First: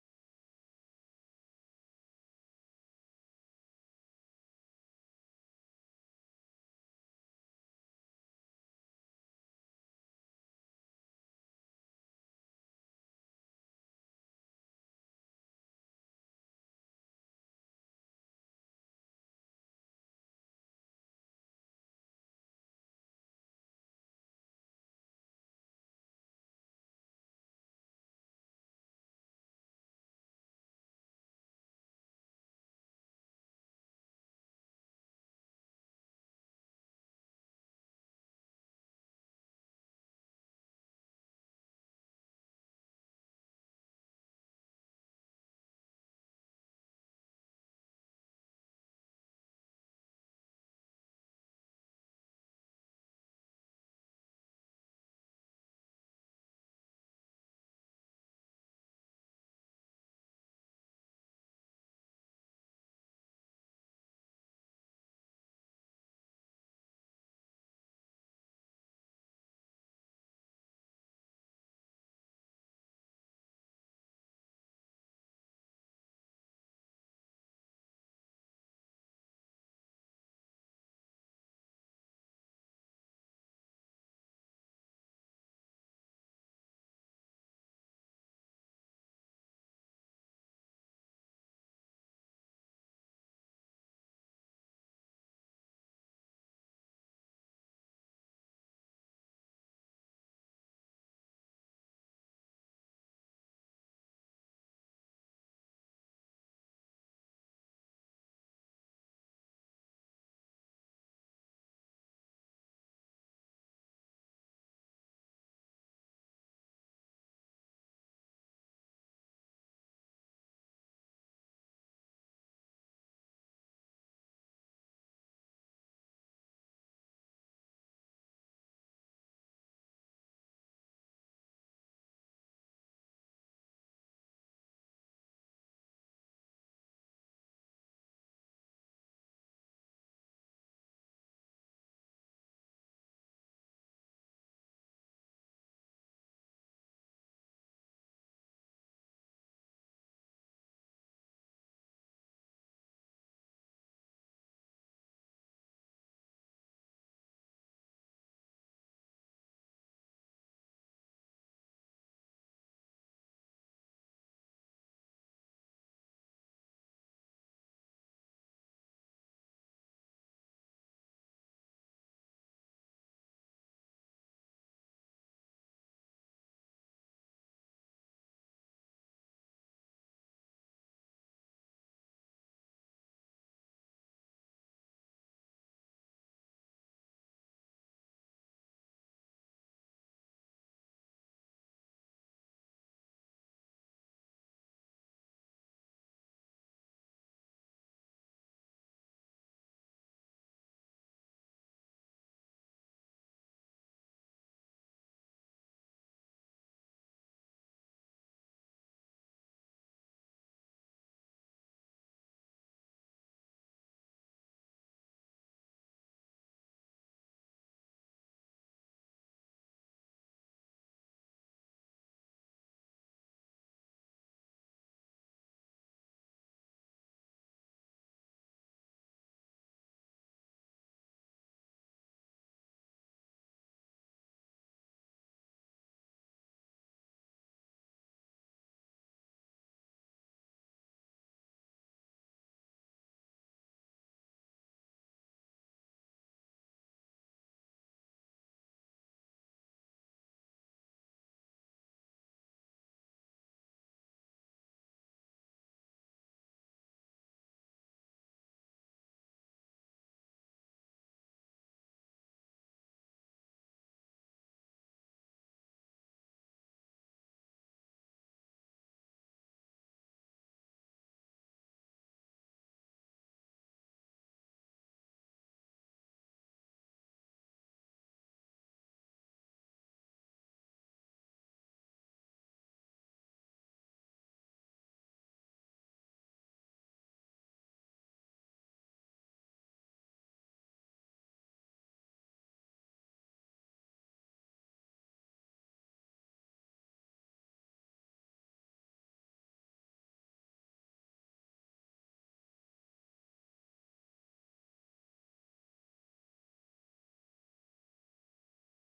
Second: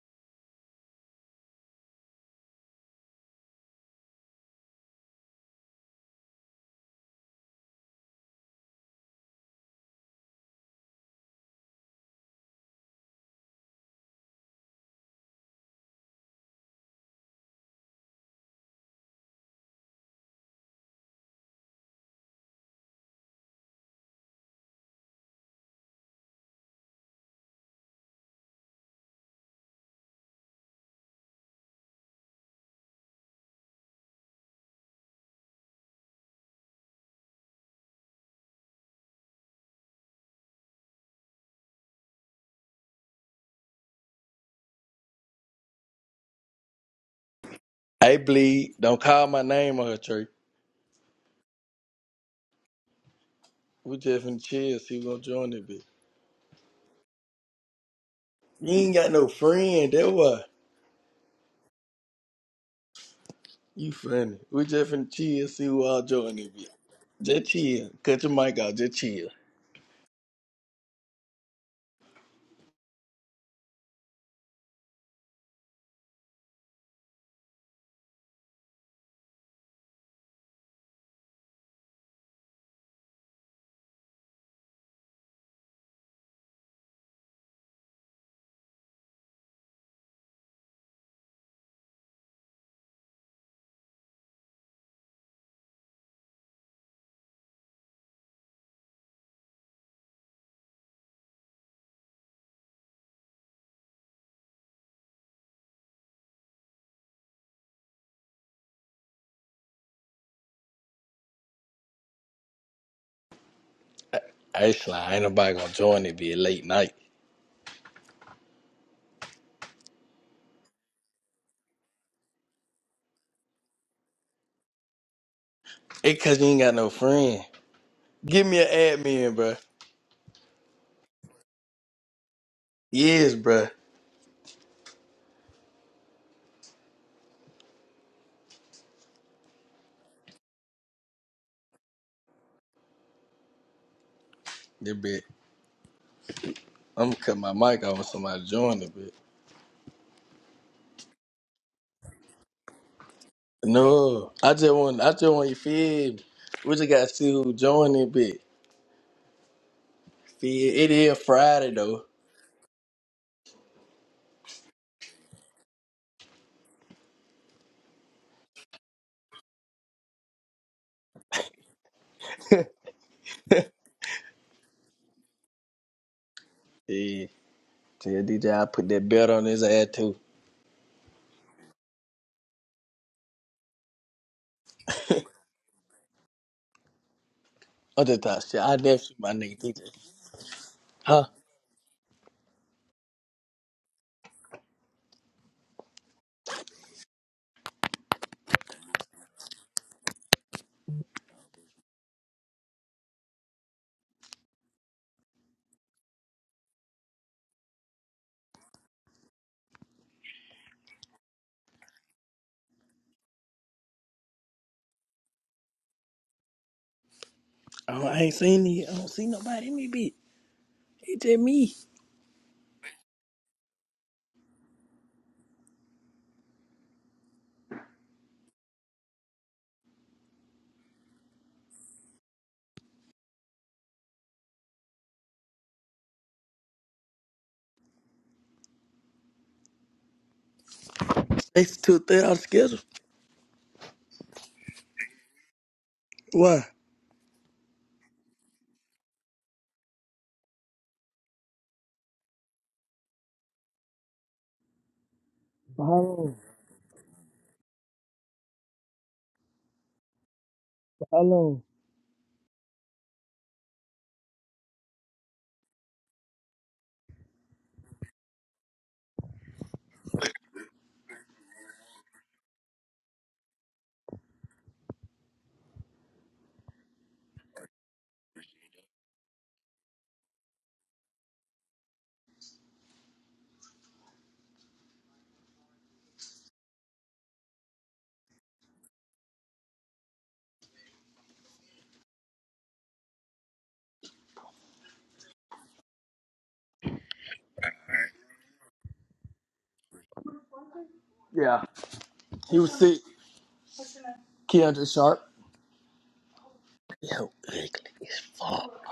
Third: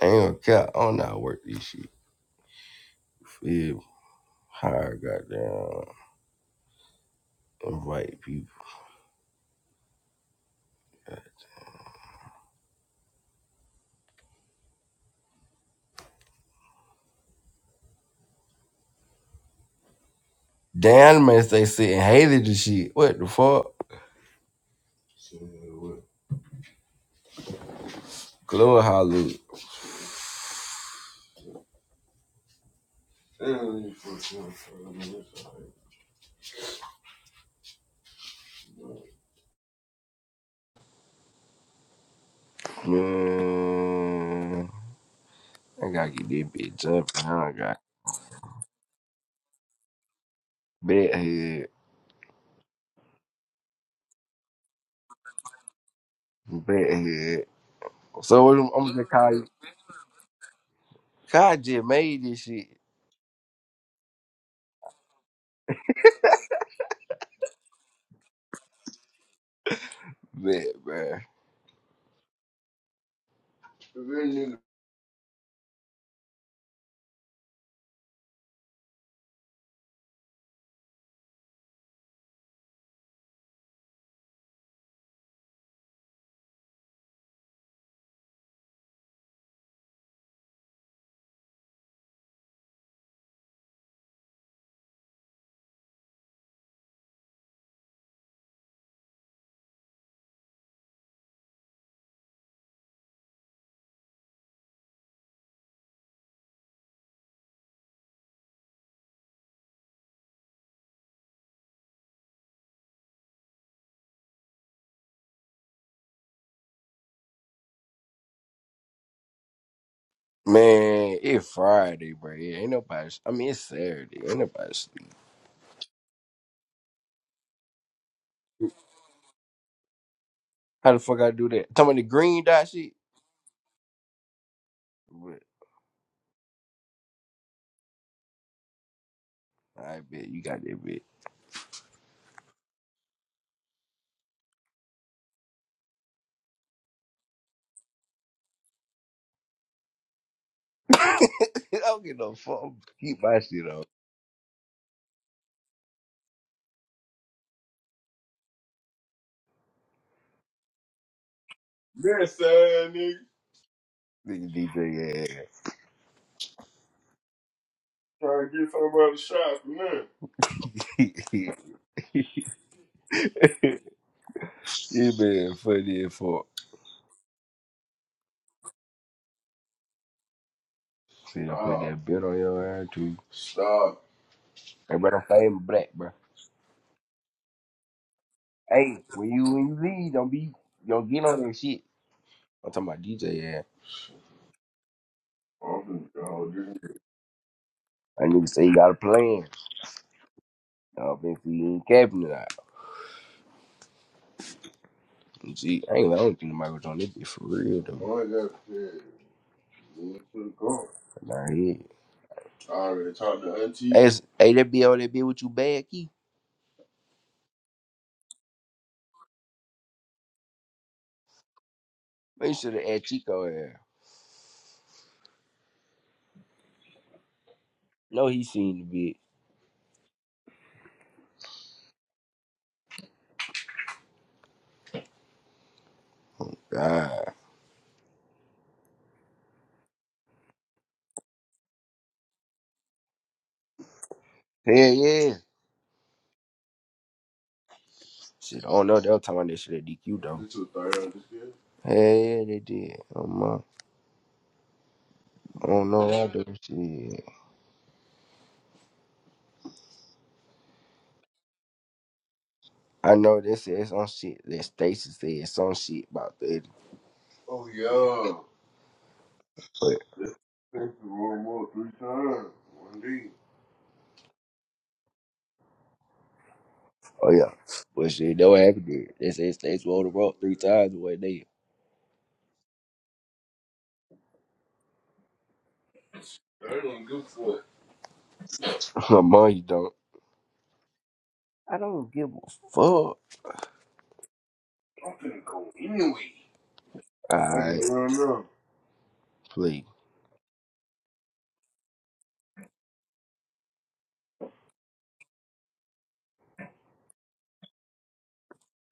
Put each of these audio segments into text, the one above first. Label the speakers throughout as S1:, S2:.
S1: I ain't gonna cap. I don't know how to work this shit. Yeah, hire goddamn invite people. Damn, man, they sitting hated this shit. What the fuck? Glow Hollywood. Man, I gotta get this bitch jumping. I don't got
S2: Hey, bleed. Don't call my name on her, Trey.
S1: bed head,
S2: We just finna chill. See who gonna join that bitch.
S1: bed head. So what I'm,
S2: You
S1: I'm
S2: ain't
S1: gonna
S2: got no
S1: call you.
S2: friend. That why.
S1: Kai just made this shit.
S2: You funny. We just finna chill. See who all join that bitch. Just chill. Cut your mic off. Just chill.
S1: Bet, bruh.
S2: Hey, Sly. Ain't nobody gonna join that bitch late night.
S1: Man, it's Friday, bro. Yeah, ain't nobody. I mean, it's Saturday. Ain't nobody sleep.
S2: It cause you ain't got no friend. Give me an admin, bruh.
S1: How the fuck I do that? Talking about the green dot shit?
S2: Yes, bruh.
S1: But I bet you got that bit.
S2: That bitch. I'm gonna cut my mic off when somebody join that bitch.
S1: I don't get no fuck. Keep my shit on.
S2: No. I just want, I just want you feel me. We just gotta see who join that bitch. Feel, it is Friday though.
S1: Yeah, nigga. Nigga DJ, yeah. you been funny as fuck.
S2: Yeah, tell DJ I put that belt on his ass too.
S1: See, I put that bit on your ass too. Hey, bro, I'm fame black, bro.
S2: I just thought shit. I never
S1: Hey,
S2: shoot
S1: when
S2: my
S1: you
S2: nigga
S1: when you
S2: DJ.
S1: leave, don't be don't
S2: Huh?
S1: get on that shit. I'm talking about DJ, yeah. I need to say you got a plan. I don't think he ain't capping it. Gee, I ain't the only thing the Michael Jordan. It be for real though. Boy, I got shit. Went to the car. Nah, yeah. I already talked to Auntie. Hey, it's- hey, that be on that bit with you bad key.
S2: Oh, I ain't seen it. I don't see nobody in me, bitch. It's just me.
S1: Man, you should have asked Chico there. No, he seen the bitch. Ah,
S2: It's two thirty out of schedule.
S1: hell yeah.
S2: Why?
S1: Shit, I don't know. They was talking about that shit at DQ though. This was third on this year. Hell yeah, they did. I'm, uh, I
S2: For
S1: don't
S2: how
S1: know what I
S2: long?
S1: do. Shit.
S2: For how long?
S1: I know they said some shit that Stacy said some shit about the Oh, yeah. That's the wrong up three times. One D. Oh yeah. But shit, that what happened there. They said states rolled the rock three times the way they They don't give a fuck. Mom, you don't. I don't give a fuck. I'm finna go anyway. Alright, just run please.
S2: Yeah. He was sick. Keandre Sharp. Yo, ugly as fuck.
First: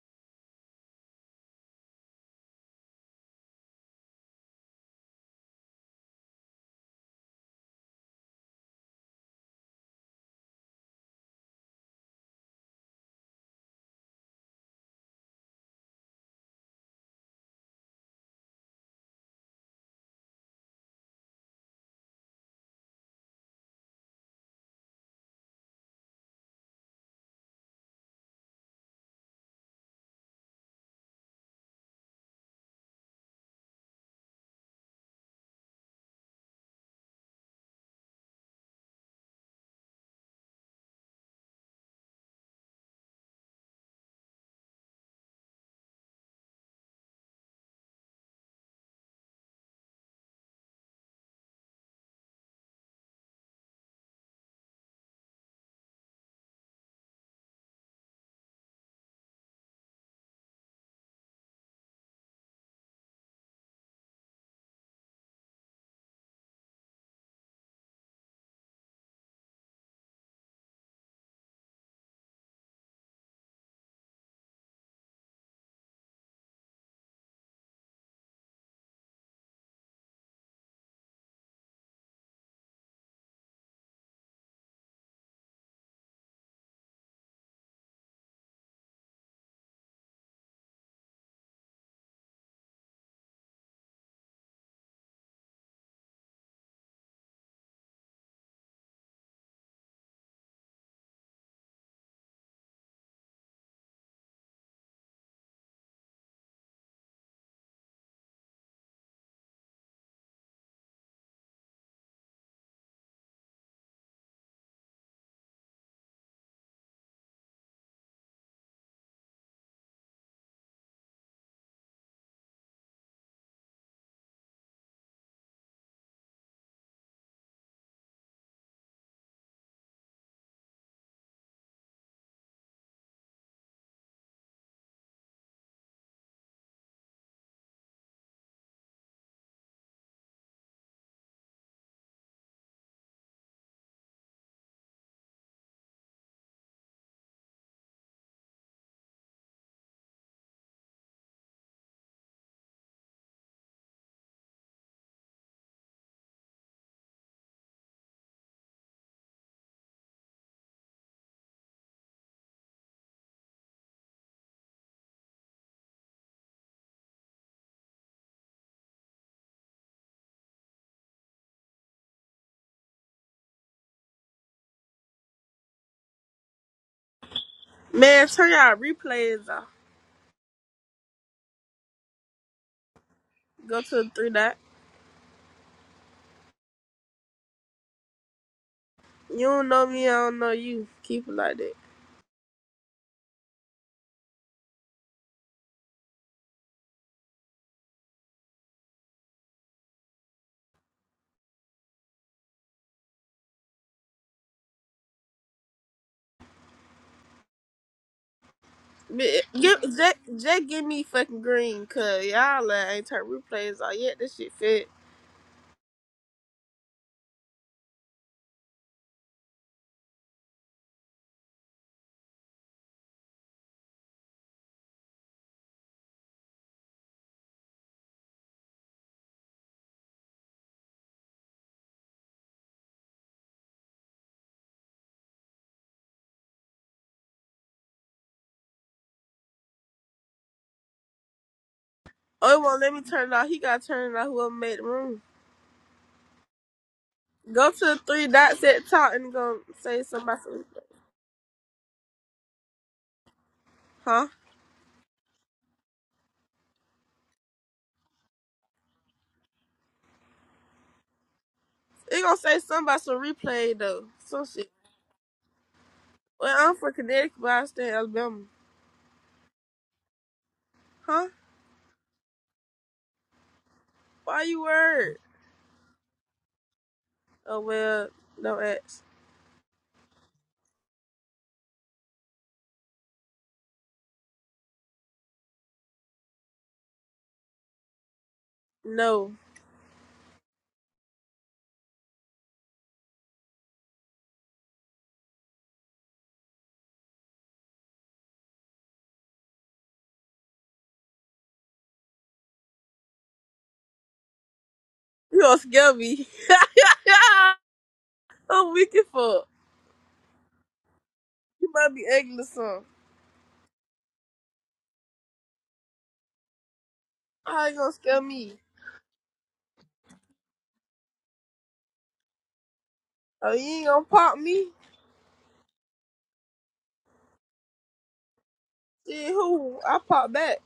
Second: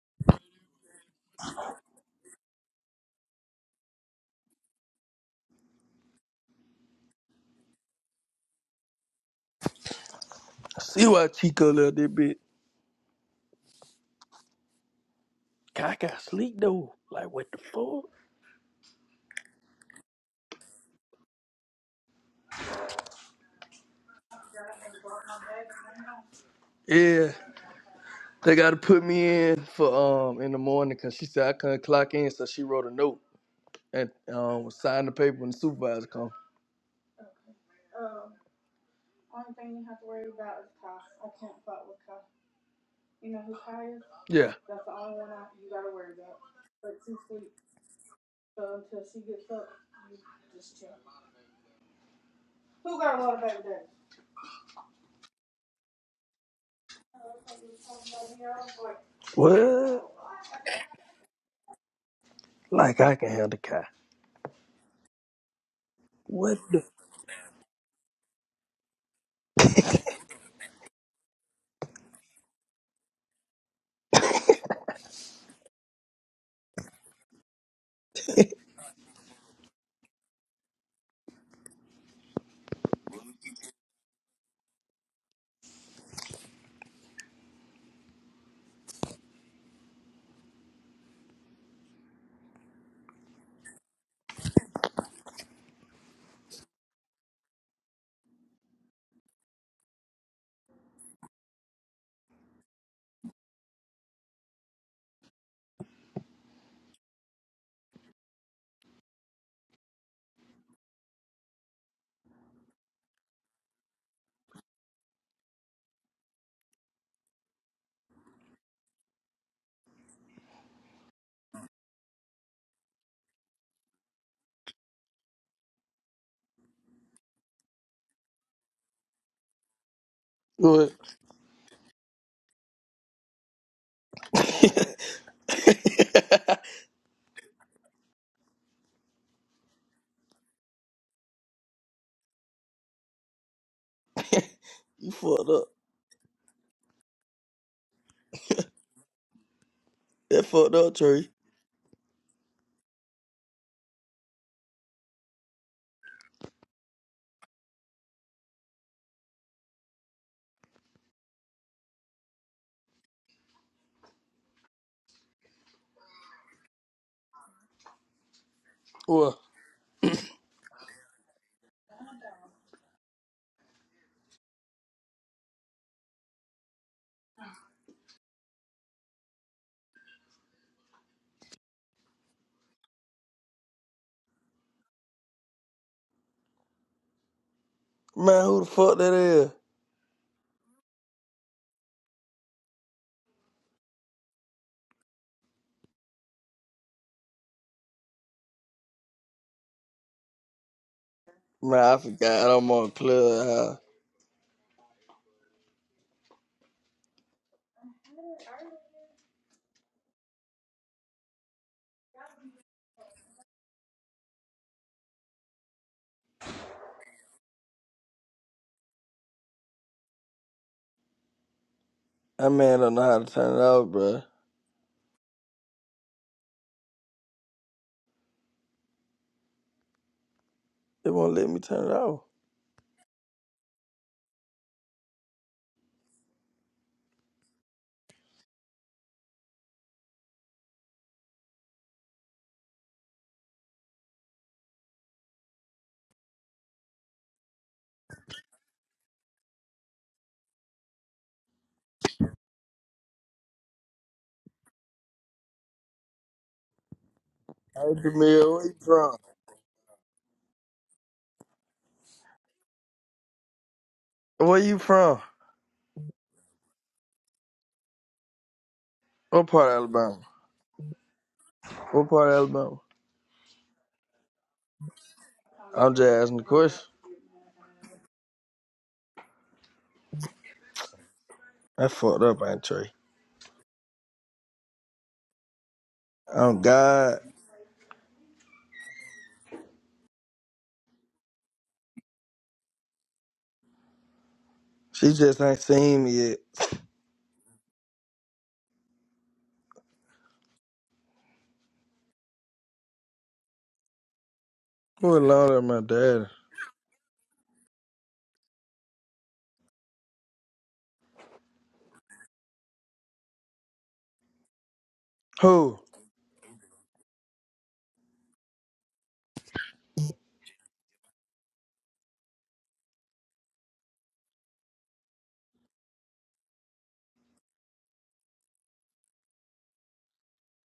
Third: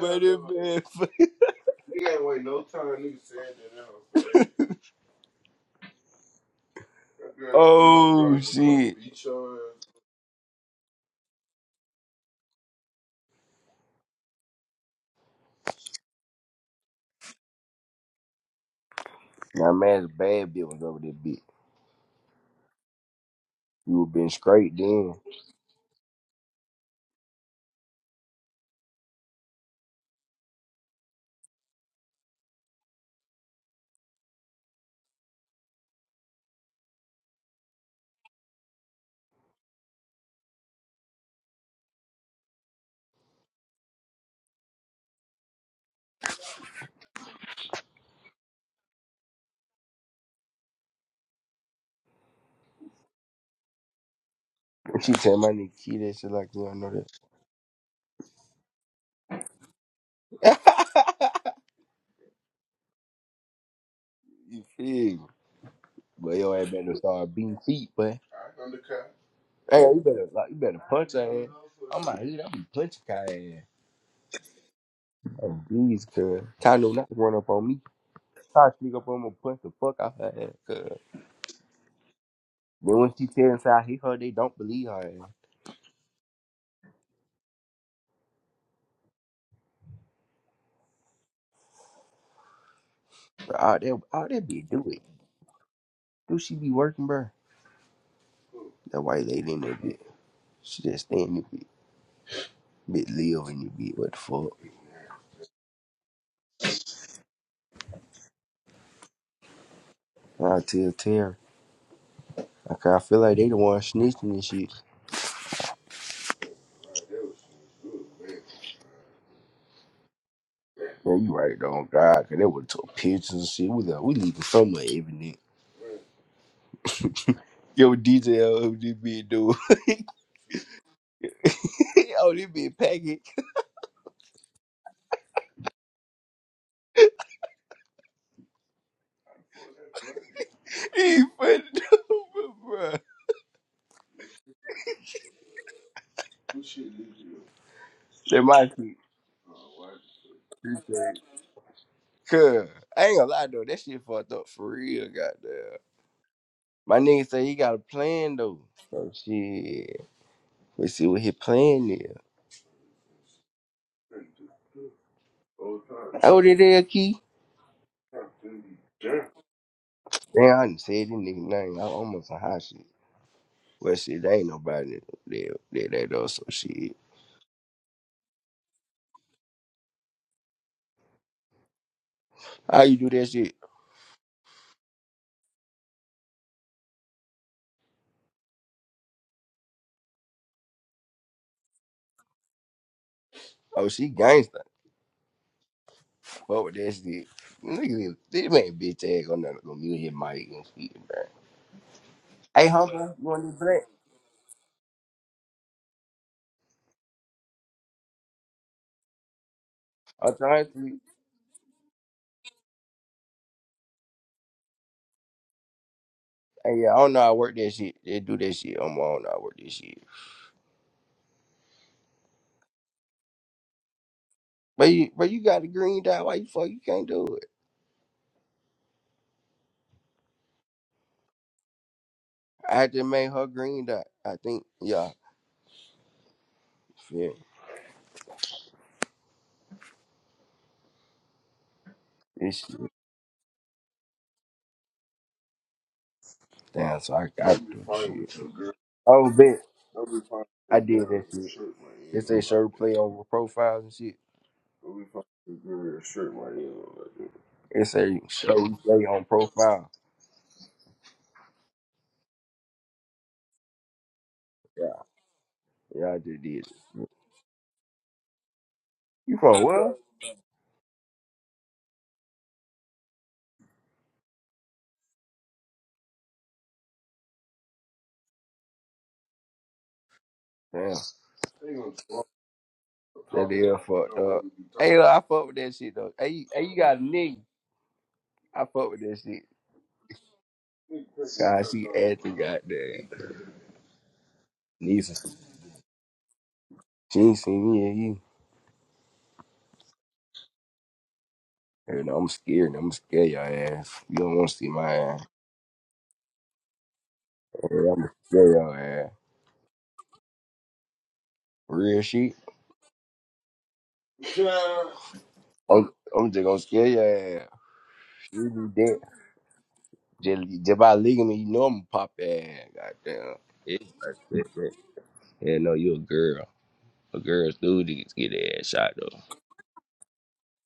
S1: But it no. man Nigga ain't wait no time. Nigga said that out, That girl Oh was gonna shit. beat your ass.
S2: I see why Chico left that bitch. I got sleep though. Like what the fuck?
S1: Now man the bad bitch was over there bitch. You would been straight then.
S2: Yeah. They gotta put me in for um in the morning because she said I couldn't clock in, so she wrote a note. and um sign the paper when the supervisor come. Yeah.
S1: She tell my nigga kid that shit like you don't know
S2: What?
S1: that.
S2: Like I can handle Kai.
S1: You feel me? But yo,
S2: What
S1: I
S2: the?
S1: better start beating feet, but hey, you better like you better punch her ass. I'm out here, I'm punching her ass. Oh jeez, cuz. Kai know not to run up on me. Kai sneak up on me, and punch the fuck out her ass, cuz. Then when she tell inside he her, they don't believe her ass. But all that all that bitch do it. Do she be working, bruh? That white lady in that bitch. She just stay in the bitch. Bit live in the bitch, what the fuck? And I tell Terry. Okay, I feel like they the one snitching and shit. Bro, you right though, on God, cause they would took pictures and shit. We like, we leaving some of evidence. Yo, DJ, oh, this bitch dude.
S2: What?
S1: oh, this bitch packing. He funny dude, bro. That
S2: you fucked up.
S1: my They might be.
S2: That fucked up, Trey.
S1: Cause I ain't gonna lie though, that shit fucked up for real, goddamn. My nigga say he got a plan though. So shit, we see what his plan is. Oh, it is, Key.
S2: What
S1: Damn, I done said this nigga name. I almost a hot shit. Well, shit, there ain't nobody that that that does So shit.
S3: Man, turn y'all replays off.
S1: How you do that shit?
S3: Go to the three dot.
S2: Man, who the fuck that
S3: You
S2: is?
S3: don't know me, I don't know you. Keep it like that.
S1: Oh, she gangsta. Fuck with that shit. Nigga, this man bitch ass gonna never go mute his mic and shit, man.
S2: man, I forgot.
S1: Hey,
S2: I'm on
S1: Hunter, you want this
S2: club.
S1: black?
S3: But give, Jack,
S1: I'm
S3: Jack,
S1: trying
S3: give
S1: to.
S3: me fucking green, cause y'all uh, ain't turn replays off yet. This shit fit.
S1: Hey, yeah, I don't know how to work that shit. They do that shit. I'm on. I don't know how to work this shit.
S2: That man don't know how to turn it off, bro.
S1: But you, but you got the green dot. Why you fuck? You can't do it.
S2: They won't let me turn it off.
S1: I had to make her green dot. I think. Yeah. Yeah.
S3: Oh, it won't let me turn it off. He got turned off. Whoever made the room.
S1: Damn, so I, I I'll do
S3: Go to
S1: be fine
S3: the
S1: shit.
S3: three
S1: with shit. your
S3: dots
S1: girl.
S3: at the top
S1: Oh,
S3: and gonna
S1: bet.
S3: say
S1: I'll be
S3: something about
S1: fine
S3: some,
S1: I with your did that in a shit. shirt right They here. say sure play over profiles and shit.
S3: huh?
S1: I'll be fine with your girl a shirt right Like that.
S2: Hey,
S1: It say
S2: Jamil, where
S1: show
S2: you
S1: play
S2: from?
S1: on profile.
S3: It gonna say something about some replay though. Some
S2: Where
S3: shit.
S2: you
S1: Yeah,
S2: from?
S1: yeah, I just
S3: Well,
S1: did
S3: I'm from
S1: it.
S3: Connecticut, but I stay in Alabama.
S1: You
S2: What
S1: from
S2: part of
S1: what?
S2: Alabama?
S3: Huh?
S2: What part of Alabama?
S3: Why you worried?
S2: I'm just asking the question.
S3: Oh well, don't ask.
S1: Damn, They gonna
S2: That fucked
S1: talk
S2: up, ain't Trey?
S1: that talking deal about what fucked don't up. really be talking Hey, look, I fuck with that shit though. Hey,
S2: Oh
S1: hey, you got a
S2: God.
S1: nigga? I fuck with that
S3: No.
S1: shit. God, shirt she off. acting goddamn.
S2: She
S1: Lisa,
S2: just ain't seen me yet.
S1: she ain't seen me. You know, I'm scared. I'm scared your ass. You don't want to see my
S2: Who
S1: ass.
S3: You
S2: alone
S3: gonna
S2: at my
S3: scare
S2: daddy?
S3: me.
S1: I'm gonna scare
S3: I'm
S1: your
S3: weak as
S1: ass.
S3: fuck. You might
S1: Real
S3: be
S1: shit.
S3: ugly or something.
S2: Who?
S1: I'm, I'm just gonna scare your ass.
S3: How you gonna scare
S1: You
S3: me?
S1: do that. Just, just by leaving me, you know I'm gonna pop your ass. Goddamn.
S3: Oh, you
S1: It's
S3: ain't gonna
S1: like
S3: pop
S1: that,
S3: me?
S1: that. Yeah, no, you a girl. A girl's duty is get their ass shot
S3: Shit,
S1: though.
S3: who? I pop back.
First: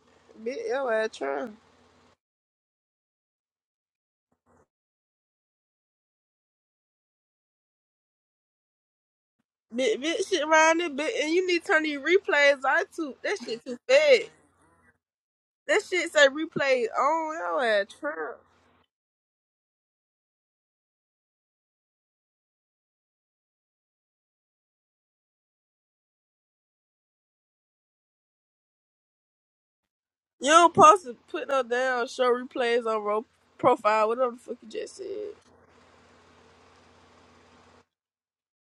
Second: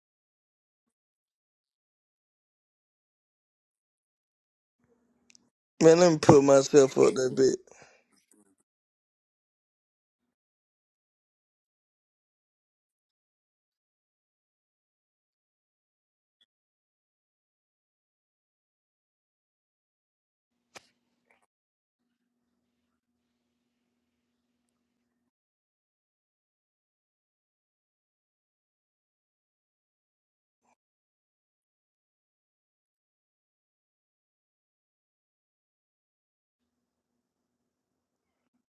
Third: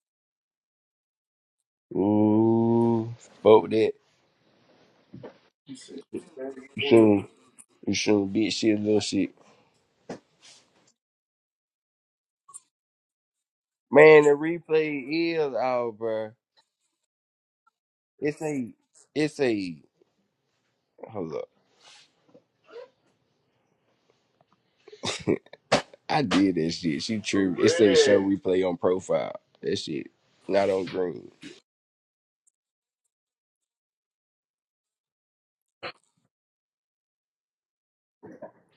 S3: Bitch, yo ass trying.
S1: Ooh, fuck with that. You
S2: Man, let me put myself up
S1: shouldn't,
S2: that bit.
S1: you shouldn't bitch shit, little shit.
S3: Bitch, bitch, shit around it, bitch. And you need to turn these replays I too. That shit too bad.
S1: Man, the replay is
S3: That
S1: out,
S3: shit say
S1: bruh.
S3: replay on yo ass trying.
S1: It's a, it's a. Hold up. I did that shit. She tripped. It's that show replay on profile. That shit
S3: You
S1: not
S3: don't
S1: on
S3: post to
S1: green.
S3: put no damn show replays on ro- profile, whatever the fuck you just said.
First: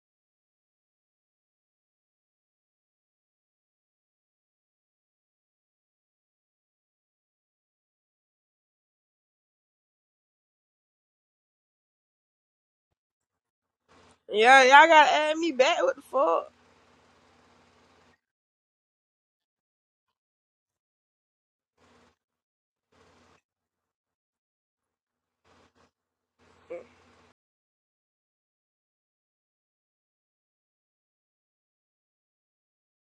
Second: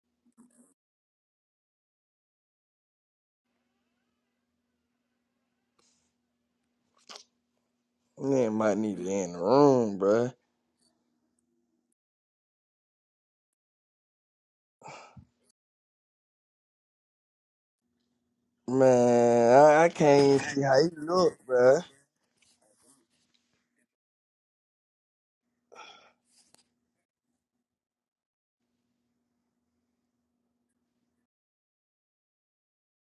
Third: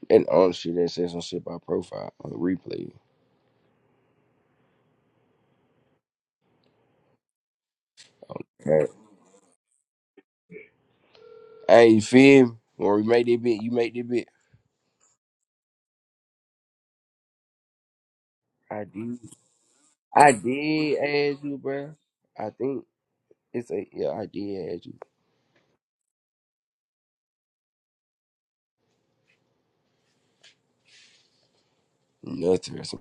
S1: And on shit that says some shit by profile on replay.
S2: Man, might
S1: Right.
S2: need to in the room, bruh.
S1: Hey, you feel me? When we make that bit, you make that bit.
S3: Yeah, y'all gotta add me back. What the fuck?
S1: I did.
S2: Man, I, I
S1: I
S2: can't even see how you
S1: did
S2: look,
S1: ask you,
S2: bruh.
S1: bro. I think it's a yeah. I did ask you. Nothing.